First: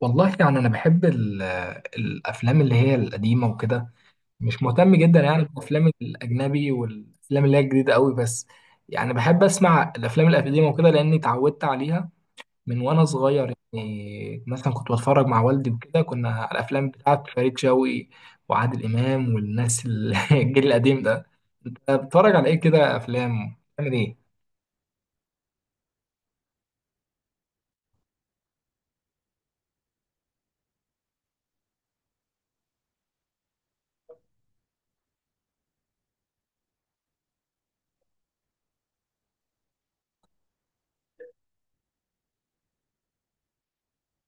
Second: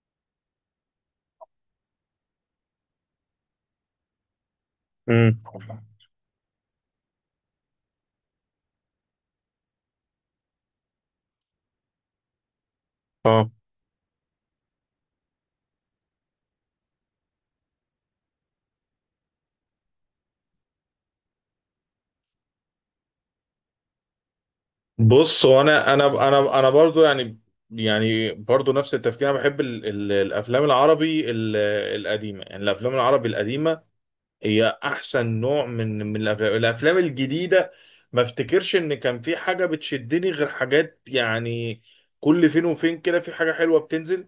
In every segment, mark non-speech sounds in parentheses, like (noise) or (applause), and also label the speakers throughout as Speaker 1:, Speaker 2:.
Speaker 1: والله يعني انا بحب الافلام اللي هي القديمه وكده. مش مهتم جدا
Speaker 2: امم
Speaker 1: يعني بالافلام الاجنبي والافلام اللي هي الجديده قوي. بس يعني بحب اسمع الافلام القديمه وكده لاني اتعودت عليها من وانا
Speaker 2: اه
Speaker 1: صغير. يعني مثلا كنت بتفرج مع والدي وكده، كنا على الافلام بتاعت فريد شوقي وعادل امام والناس (laughs) الجيل القديم ده. انت بتتفرج على ايه كده؟ افلام بتعمل ايه؟
Speaker 2: بص، وانا انا انا انا أنا برضو يعني برضو نفس التفكير. انا بحب ال الافلام العربي القديمه، يعني الافلام العربي القديمه هي احسن نوع من الافلام الجديده ما افتكرش ان كان في حاجه بتشدني، غير حاجات يعني كل فين وفين كده في حاجه حلوه بتنزل.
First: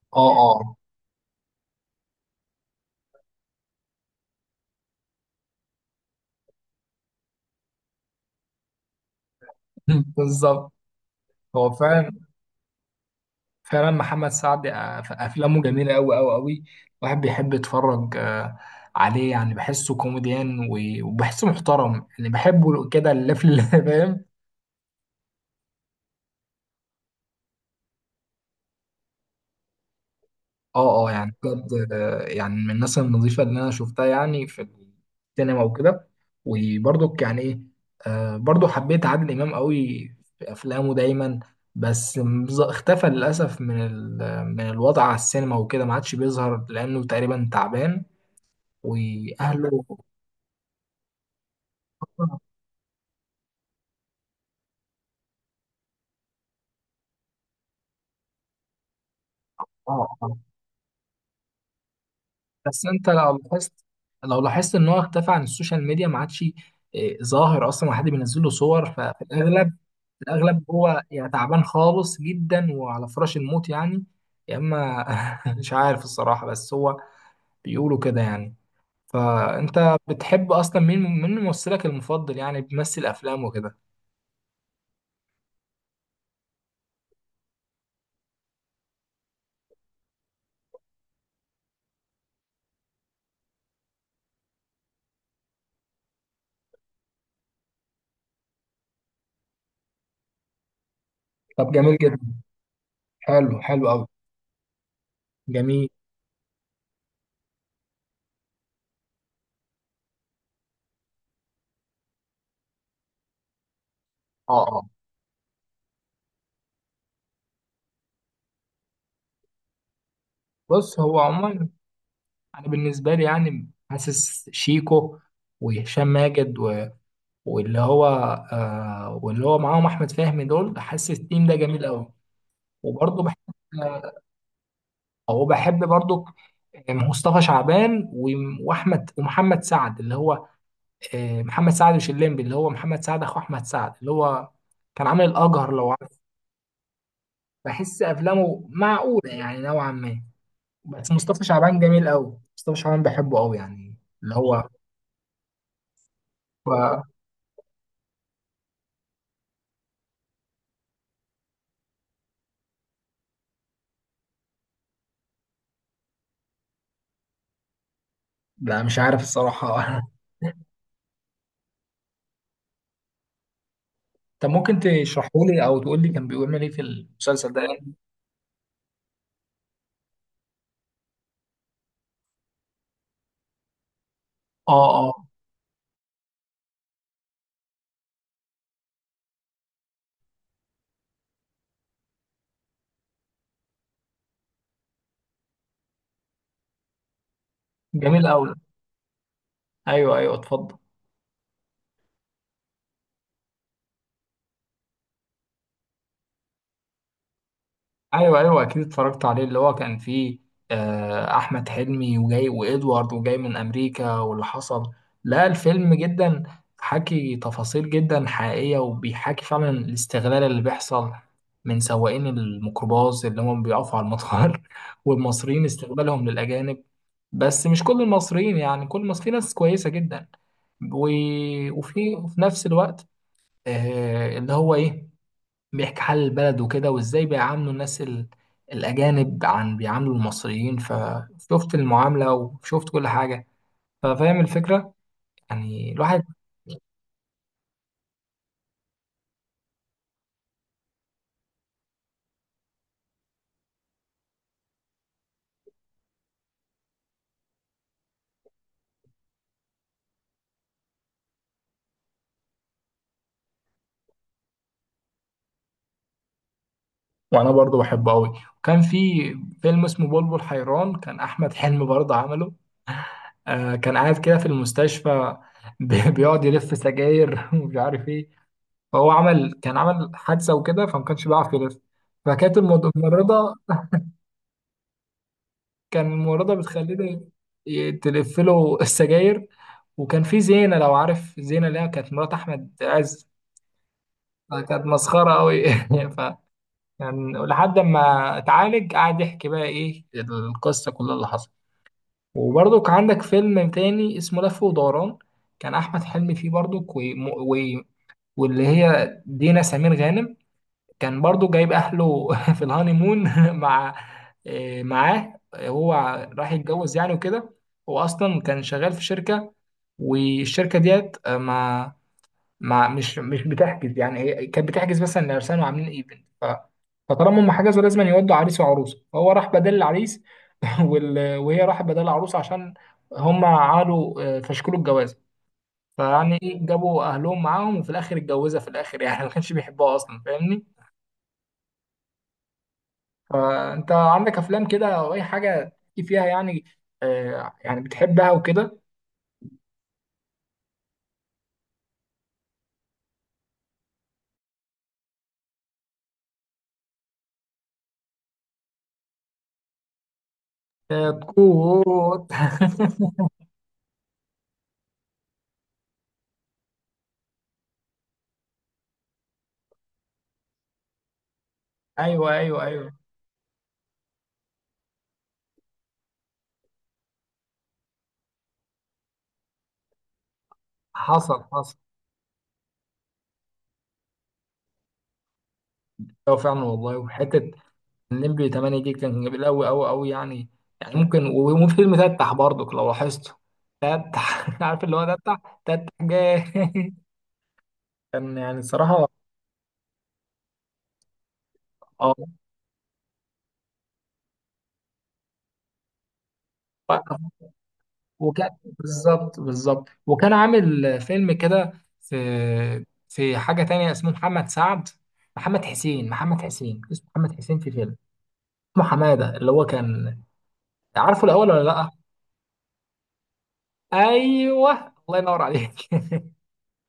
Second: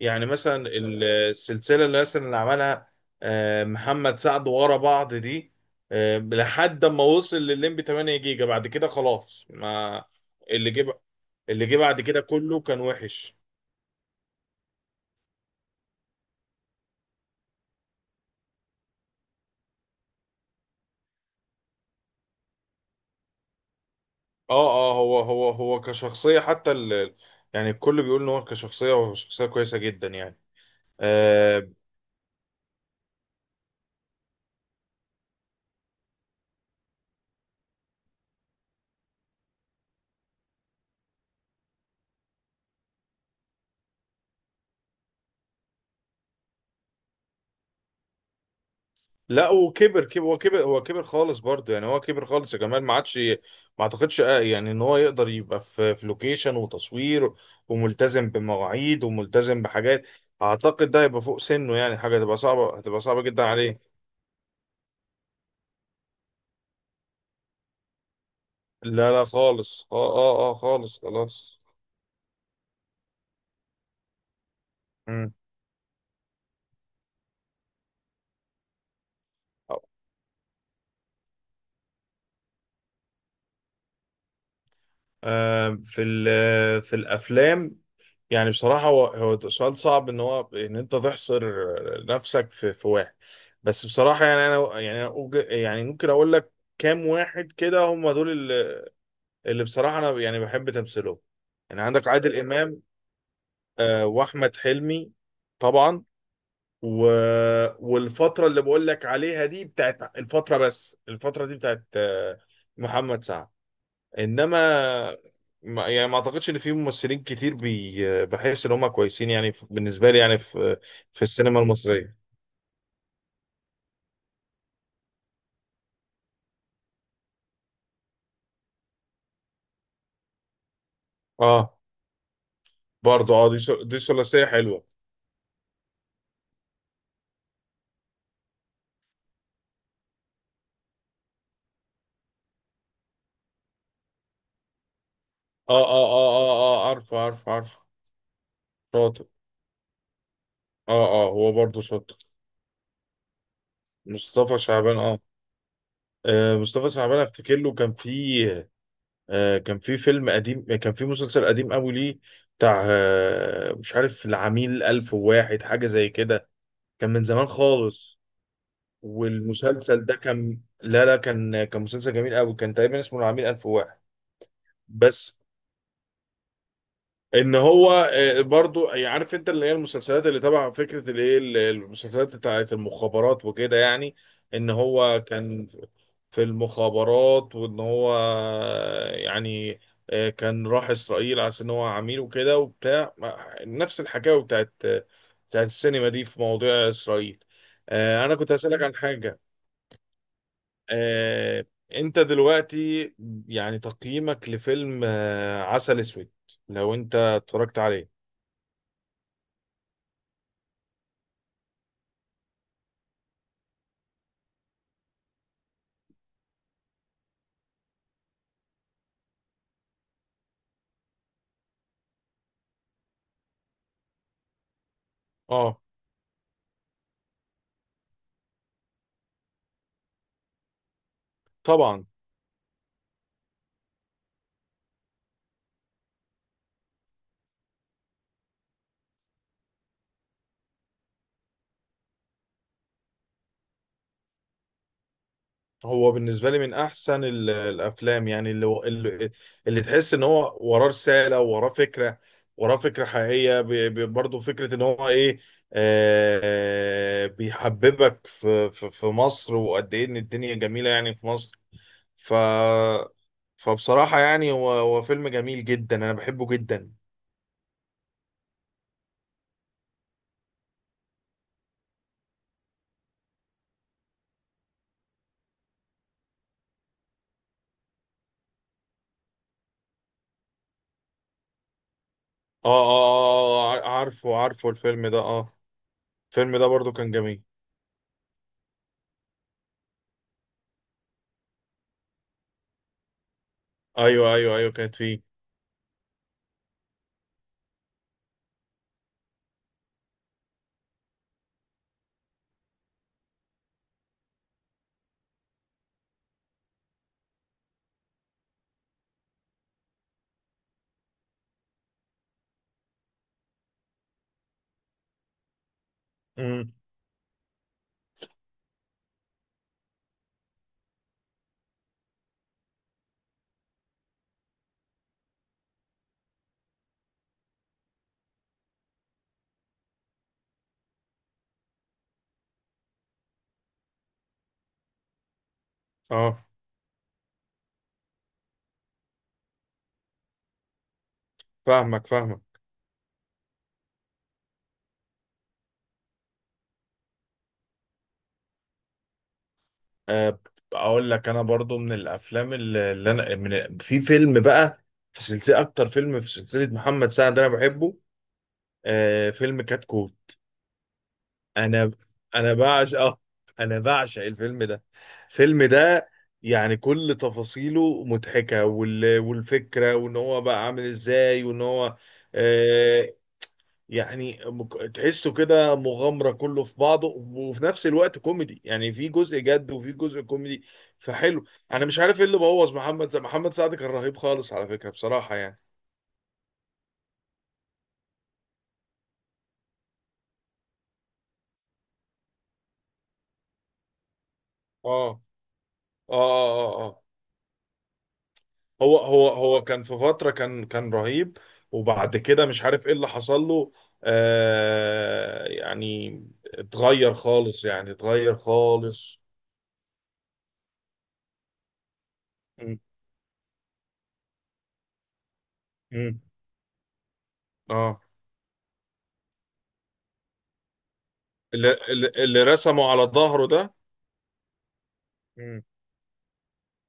Speaker 2: يعني
Speaker 1: اه،
Speaker 2: مثلا
Speaker 1: اه،
Speaker 2: السلسلة اللي مثلا اللي عملها محمد سعد ورا بعض دي، لحد ما وصل للليمبي 8 جيجا بعد كده خلاص. ما
Speaker 1: (laughs) بالظبط.
Speaker 2: اللي جه اللي
Speaker 1: هو
Speaker 2: جه بعد
Speaker 1: فعلا
Speaker 2: كده كله كان وحش.
Speaker 1: فعلا محمد سعد، افلامه جميله قوي قوي قوي. الواحد بيحب يتفرج عليه. يعني بحسه كوميديان وبحسه محترم، يعني بحبه كده اللفل اللي (laughs) فاهم.
Speaker 2: اه، اه، هو كشخصية حتى يعني الكل بيقول ان هو كشخصية، هو شخصية كويسة جدا، يعني
Speaker 1: اه، اه، يعني
Speaker 2: آه،
Speaker 1: بجد يعني من الناس النظيفه اللي انا شفتها يعني في السينما وكده. وبرضك يعني ايه، برضو حبيت عادل امام قوي في افلامه دايما. بس اختفى للاسف من من الوضع على السينما وكده، ما عادش بيظهر لانه تقريبا تعبان
Speaker 2: لا.
Speaker 1: واهله.
Speaker 2: وكبر، كبر، هو كبر، هو كبر خالص برضه، يعني هو كبر خالص يا جمال. ما عادش، ما اعتقدش يعني ان هو يقدر يبقى في لوكيشن وتصوير، وملتزم بمواعيد وملتزم
Speaker 1: اه،
Speaker 2: بحاجات.
Speaker 1: اه،
Speaker 2: اعتقد ده هيبقى فوق سنه، يعني حاجه هتبقى صعبه،
Speaker 1: بس
Speaker 2: هتبقى
Speaker 1: انت
Speaker 2: صعبه
Speaker 1: لو
Speaker 2: جدا
Speaker 1: لاحظت،
Speaker 2: عليه.
Speaker 1: لو لاحظت ان هو اختفى عن السوشيال ميديا، ما عادش ظاهر اصلا وحد بينزل له صور.
Speaker 2: لا،
Speaker 1: ففي
Speaker 2: لا،
Speaker 1: الاغلب
Speaker 2: خالص. اه،
Speaker 1: في
Speaker 2: اه، اه،
Speaker 1: الاغلب
Speaker 2: خالص،
Speaker 1: هو يعني
Speaker 2: خلاص.
Speaker 1: تعبان خالص جدا وعلى فراش الموت يعني، يا اما
Speaker 2: مم.
Speaker 1: (laughs) مش عارف الصراحه، بس هو بيقولوا كده يعني. فانت بتحب اصلا مين؟ ممثلك المفضل يعني بيمثل افلام وكده؟
Speaker 2: في في الافلام، يعني بصراحة هو سؤال صعب ان هو ان انت تحصر نفسك في واحد. بس بصراحة يعني انا يعني أنا أوج- يعني ممكن اقول لك كام واحد كده هم دول اللي بصراحة انا يعني بحب تمثيلهم.
Speaker 1: طب
Speaker 2: يعني
Speaker 1: جميل
Speaker 2: عندك
Speaker 1: جدا.
Speaker 2: عادل امام،
Speaker 1: حلو، حلو قوي.
Speaker 2: واحمد حلمي
Speaker 1: جميل.
Speaker 2: طبعا، و... والفترة اللي بقول لك عليها دي بتاعت الفترة، بس الفترة دي بتاعت محمد سعد.
Speaker 1: اه، اه،
Speaker 2: انما ما اعتقدش ان في ممثلين كتير بحس ان هم كويسين، يعني بالنسبه لي يعني في
Speaker 1: بص هو
Speaker 2: السينما
Speaker 1: عموما
Speaker 2: المصريه.
Speaker 1: انا بالنسبه لي يعني حاسس شيكو وهشام ماجد واللي هو، آه واللي هو معاهم احمد فهمي، دول حاسس التيم ده
Speaker 2: اه،
Speaker 1: جميل قوي. وبرضه
Speaker 2: برضو
Speaker 1: بحب،
Speaker 2: اه، دي
Speaker 1: آه،
Speaker 2: ثلاثيه حلوه.
Speaker 1: او بحب برضه مصطفى شعبان واحمد ومحمد سعد اللي هو، محمد سعد مش الليمبي، اللي هو محمد سعد اخو احمد سعد اللي هو كان عامل الاجهر،
Speaker 2: اه،
Speaker 1: لو
Speaker 2: اه،
Speaker 1: عارف.
Speaker 2: اه، اه، اه، عارف، عارف، عارف.
Speaker 1: بحس افلامه
Speaker 2: شاطر.
Speaker 1: معقوله يعني نوعا ما.
Speaker 2: اه،
Speaker 1: بس
Speaker 2: اه،
Speaker 1: مصطفى
Speaker 2: هو
Speaker 1: شعبان
Speaker 2: برضو
Speaker 1: جميل
Speaker 2: شاطر.
Speaker 1: قوي، مصطفى شعبان بحبه قوي يعني. اللي
Speaker 2: مصطفى
Speaker 1: هو
Speaker 2: شعبان، اه. مصطفى
Speaker 1: هو-
Speaker 2: شعبان افتكر له كان في كان في فيلم قديم، كان في مسلسل قديم قوي ليه، بتاع مش عارف، العميل ألف وواحد حاجة زي كده، كان من زمان خالص.
Speaker 1: لا مش عارف الصراحه.
Speaker 2: والمسلسل ده
Speaker 1: (laughs)
Speaker 2: كان، لا، لا، كان مسلسل جميل قوي، كان تقريبا اسمه العميل 1001.
Speaker 1: طب ممكن تشرحه
Speaker 2: بس
Speaker 1: لي او تقول لي كان بيعمل ايه في المسلسل
Speaker 2: ان
Speaker 1: ده؟
Speaker 2: هو برضو يعني عارف انت اللي هي المسلسلات اللي تبع فكره المسلسلات بتاعت المخابرات وكده، يعني ان
Speaker 1: اه، اه،
Speaker 2: هو كان في المخابرات، وان هو يعني كان راح اسرائيل عشان ان هو عميل وكده وبتاع. نفس الحكايه بتاعت السينما دي في مواضيع اسرائيل.
Speaker 1: جميل
Speaker 2: انا
Speaker 1: قوي.
Speaker 2: كنت هسألك عن حاجه.
Speaker 1: ايوه، ايوه، اتفضل.
Speaker 2: آه، انت دلوقتي يعني تقييمك لفيلم عسل اسود لو انت اتفرجت عليه؟
Speaker 1: ايوه، ايوه، اكيد اتفرجت عليه. اللي هو كان فيه احمد حلمي، وجاي وادوارد وجاي من امريكا واللي حصل. لا الفيلم جدا حكي تفاصيل جدا حقيقيه، وبيحكي فعلا الاستغلال اللي بيحصل من سواقين الميكروباص اللي هم بيقفوا على المطار، (laughs) والمصريين
Speaker 2: اه،
Speaker 1: استغلالهم للاجانب. بس مش كل المصريين يعني، كل المصريين في ناس كويسه جدا.
Speaker 2: طبعا.
Speaker 1: وفي وفي نفس الوقت، اللي هو ايه، بيحكي حال البلد وكده، وازاي بيعاملوا الناس الاجانب عن بيعاملوا المصريين. فشفت المعامله وشفت كل حاجه، ففاهم الفكره يعني
Speaker 2: هو
Speaker 1: الواحد.
Speaker 2: بالنسبه لي من احسن الافلام، يعني اللي تحس ان هو وراه رساله، وراه فكره، وراه فكره حقيقيه. برضه فكره ان هو ايه، بيحببك في مصر، وقد ايه ان الدنيا جميله يعني في مصر. ف فبصراحه يعني هو فيلم جميل جدا، انا بحبه جدا.
Speaker 1: وانا برضو بحبه قوي. وكان في فيلم اسمه بلبل حيران، كان احمد حلمي برضه عمله. آه كان قاعد كده في المستشفى، (laughs) بيقعد يلف سجاير (laughs) ومش عارف ايه. فهو عمل، كان عمل حادثه وكده، فما كانش بيعرف يلف، فكانت
Speaker 2: اه،
Speaker 1: الممرضه،
Speaker 2: اه، اه، عارفه، عارفه الفيلم ده، اه.
Speaker 1: كان الممرضة
Speaker 2: الفيلم ده برضو كان
Speaker 1: بتخليني
Speaker 2: جميل.
Speaker 1: تلف له السجاير. وكان في زينة، لو عارف زينة اللي هي كانت مرات أحمد عز،
Speaker 2: ايوه، ايوه، ايوه،
Speaker 1: كانت
Speaker 2: كانت فيه.
Speaker 1: مسخرة أوي. (laughs) ف يعني لحد ما اتعالج قعد يحكي بقى إيه القصة كلها اللي حصلت. وبرضه كان عندك فيلم تاني اسمه لف ودوران، كان أحمد حلمي فيه برضه واللي هي دينا سمير غانم. كان برضو جايب اهله (laughs) في الهانيمون (laughs) مع معاه. هو راح
Speaker 2: امم
Speaker 1: يتجوز يعني وكده. هو اصلا كان شغال في شركه، والشركه ديت آه، ما ما مش مش بتحجز يعني، هي كانت بتحجز مثلا لعرسان وعاملين ايفنت. فطالما هم حجزوا لازم يودوا عريس وعروسه، فهو راح بدل العريس (laughs) وهي راحت بدل العروسه عشان هم عملوا فشكلوا الجواز. فيعني
Speaker 2: اه،
Speaker 1: جابوا اهلهم معاهم وفي الاخر اتجوزها في الاخر يعني، (laughs) ما كانش بيحبها اصلا، فاهمني؟
Speaker 2: فاهمك، فاهمك.
Speaker 1: فانت عندك افلام كده او اي حاجه تحكي فيها يعني آه يعني بتحبها وكده؟
Speaker 2: آه اقول لك انا برضو من الافلام اللي انا في فيلم بقى، في سلسله، اكتر فيلم في سلسله محمد سعد انا بحبه، فيلم كتكوت.
Speaker 1: آه،
Speaker 2: انا
Speaker 1: كوت.
Speaker 2: انا بعشق. اه انا بعشق الفيلم ده. الفيلم ده يعني كل تفاصيله مضحكه، والفكره، وان هو بقى عامل ازاي، وان هو
Speaker 1: (laughs) ايوه، ايوه، ايوه.
Speaker 2: آه، يعني تحسه كده مغامرة كله في بعضه، وفي نفس الوقت كوميدي، يعني في جزء جد وفي جزء كوميدي.
Speaker 1: حصل،
Speaker 2: فحلو.
Speaker 1: حصل.
Speaker 2: انا مش عارف ايه اللي بوظ محمد سعد. محمد سعد كان رهيب خالص على فكرة، بصراحة يعني.
Speaker 1: ايوه فعلا والله. وحته النمبي 8 دي كان جميل قوي قوي قوي يعني. يعني ممكن، وفي فيلم تتح برضك لو لاحظته، تتح (laughs) عارف اللي هو
Speaker 2: اه،
Speaker 1: تتح، تتح
Speaker 2: اه،
Speaker 1: جاي.
Speaker 2: اه، اه، اه.
Speaker 1: (laughs) كان يعني
Speaker 2: هو
Speaker 1: الصراحه
Speaker 2: هو هو كان في فترة كان رهيب،
Speaker 1: اه.
Speaker 2: وبعد كده مش عارف ايه اللي حصل له. يعني اتغير خالص، يعني اتغير
Speaker 1: وكان
Speaker 2: خالص.
Speaker 1: بالظبط، بالظبط، وكان عامل فيلم كده في،
Speaker 2: مم.
Speaker 1: في حاجة تانية اسمه محمد سعد، محمد حسين،
Speaker 2: مم.
Speaker 1: محمد حسين اسمه محمد حسين، في فيلم
Speaker 2: اه،
Speaker 1: اسمه حمادة اللي هو كان، عارفه الأول ولا
Speaker 2: اللي,
Speaker 1: لأ؟
Speaker 2: اللي اللي رسمه على ظهره ده.
Speaker 1: أيوه، الله ينور
Speaker 2: مم.
Speaker 1: عليك.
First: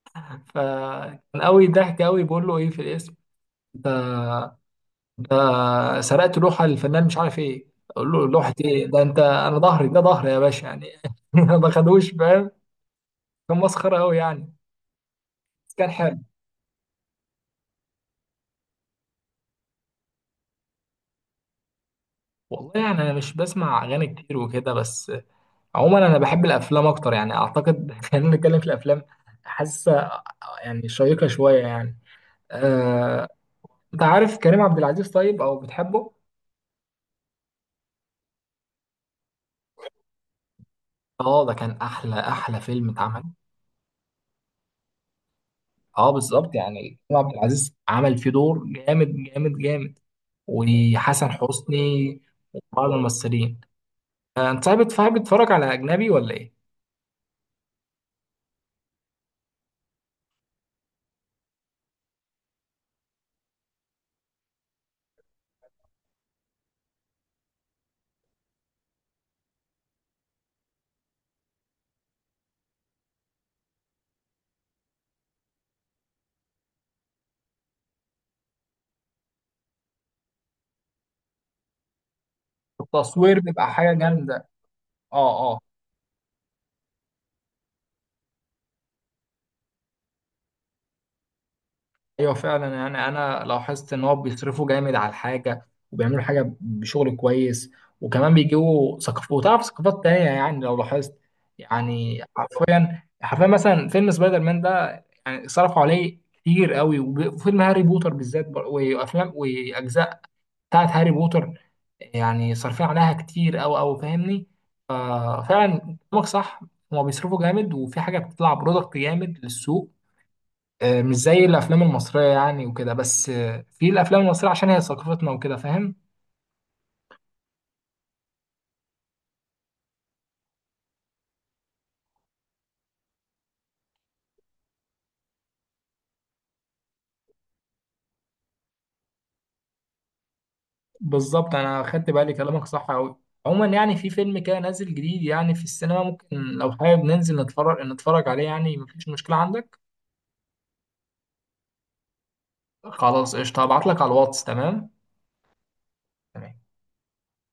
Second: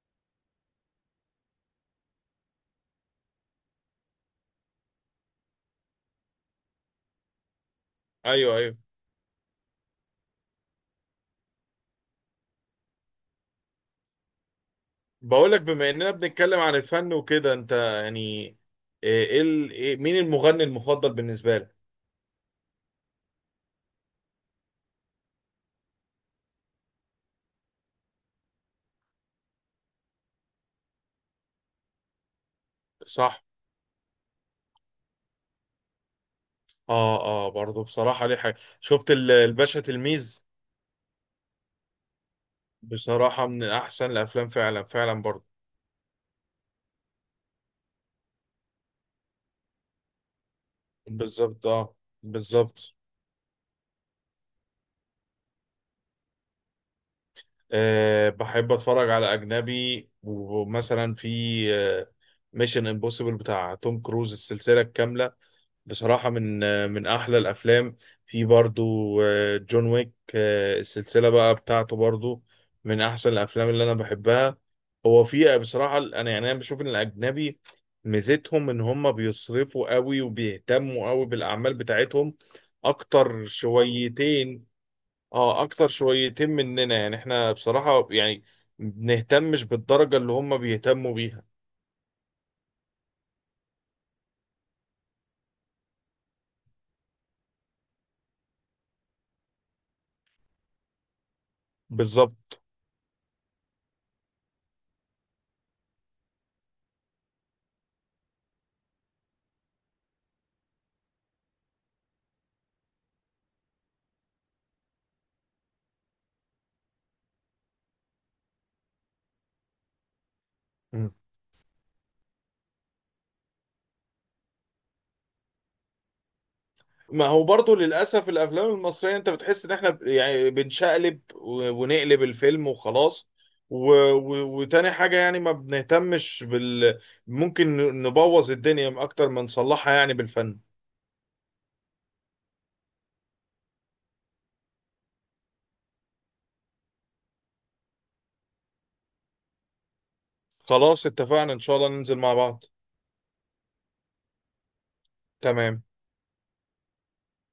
Speaker 1: (laughs) فكان قوي، ضحك قوي، بيقول له إيه في الاسم ده؟ ده سرقت لوحة للفنان مش عارف إيه. أقول له لوحة
Speaker 2: ايوه، ايوه.
Speaker 1: إيه ده؟ أنت، أنا ظهري ده، ظهري يا باشا يعني. (laughs) ما خدوش فاهم، كان مسخرة قوي يعني.
Speaker 2: بقولك،
Speaker 1: بس كان
Speaker 2: بما اننا
Speaker 1: حلو.
Speaker 2: بنتكلم عن الفن وكده، انت يعني إيه مين المغني المفضل بالنسبه لك؟
Speaker 1: والله يعني انا مش بسمع اغاني كتير وكده، بس عموما انا بحب الافلام اكتر يعني، اعتقد (laughs) خلينا نتكلم في الافلام، حاسه يعني شيقه شويه يعني. آه،
Speaker 2: صح.
Speaker 1: انت عارف كريم عبد العزيز؟ طيب او بتحبه؟
Speaker 2: اه، اه، برضه بصراحه ليه حاجه، شفت الباشا تلميذ،
Speaker 1: اه ده كان احلى، احلى فيلم اتعمل.
Speaker 2: بصراحه من احسن الافلام، فعلا، فعلا برضه.
Speaker 1: اه بالظبط يعني، كريم عبد العزيز عمل فيه دور جامد جامد جامد، وحسن
Speaker 2: بالظبط. اه،
Speaker 1: حسني، بعض
Speaker 2: بالظبط.
Speaker 1: الممثلين. انت صاحب بتتفرج على اجنبي ولا ايه؟
Speaker 2: بحب اتفرج على اجنبي، ومثلا في ميشن امبوسيبل بتاع توم كروز السلسله الكامله، بصراحة من أحلى الأفلام. في برضو جون ويك، السلسلة بقى بتاعته برضو، من أحسن الأفلام اللي أنا بحبها. هو في بصراحة، أنا بشوف إن الأجنبي ميزتهم إن هم بيصرفوا قوي، وبيهتموا قوي بالأعمال بتاعتهم
Speaker 1: التصوير
Speaker 2: أكتر
Speaker 1: بيبقى حاجه جامده.
Speaker 2: شويتين.
Speaker 1: اه، اه،
Speaker 2: أكتر شويتين مننا، يعني إحنا بصراحة يعني بنهتمش بالدرجة اللي هم بيهتموا بيها.
Speaker 1: ايوه فعلا. يعني انا لاحظت ان هو بيصرفوا جامد على الحاجه وبيعملوا حاجه بشغل كويس، وكمان بيجيبوا ثقافات وتعرف ثقافات تانية يعني، لو لاحظت، يعني
Speaker 2: بالظبط.
Speaker 1: حرفيا حرفيا، مثلا فيلم سبايدر مان ده يعني صرفوا عليه كتير قوي، وفيلم هاري بوتر بالذات، وافلام واجزاء بتاعت هاري بوتر يعني صارفين عليها كتير قوي قوي، فاهمني؟ ففعلا كلامك صح، هما بيصرفوا جامد وفي حاجه بتطلع برودكت جامد للسوق. مش زي الافلام المصريه يعني وكده، بس في الافلام المصريه عشان هي ثقافتنا وكده، فاهم؟
Speaker 2: ما هو برضو للأسف الأفلام المصرية أنت بتحس إن إحنا يعني بنشقلب ونقلب الفيلم وخلاص، وتاني حاجة يعني ما بنهتمش ممكن نبوظ الدنيا أكتر ما نصلحها يعني بالفن.
Speaker 1: بالظبط انا خدت بالي، كلامك صح قوي. عموما يعني في فيلم كده نازل جديد يعني في السينما، ممكن لو حابب ننزل نتفرج، نتفرج عليه يعني؟ مفيش مشكله عندك.
Speaker 2: خلاص، اتفقنا إن شاء الله ننزل مع بعض.
Speaker 1: خلاص قشطه، هبعت لك على الواتس. تمام؟
Speaker 2: تمام.
Speaker 1: تمام.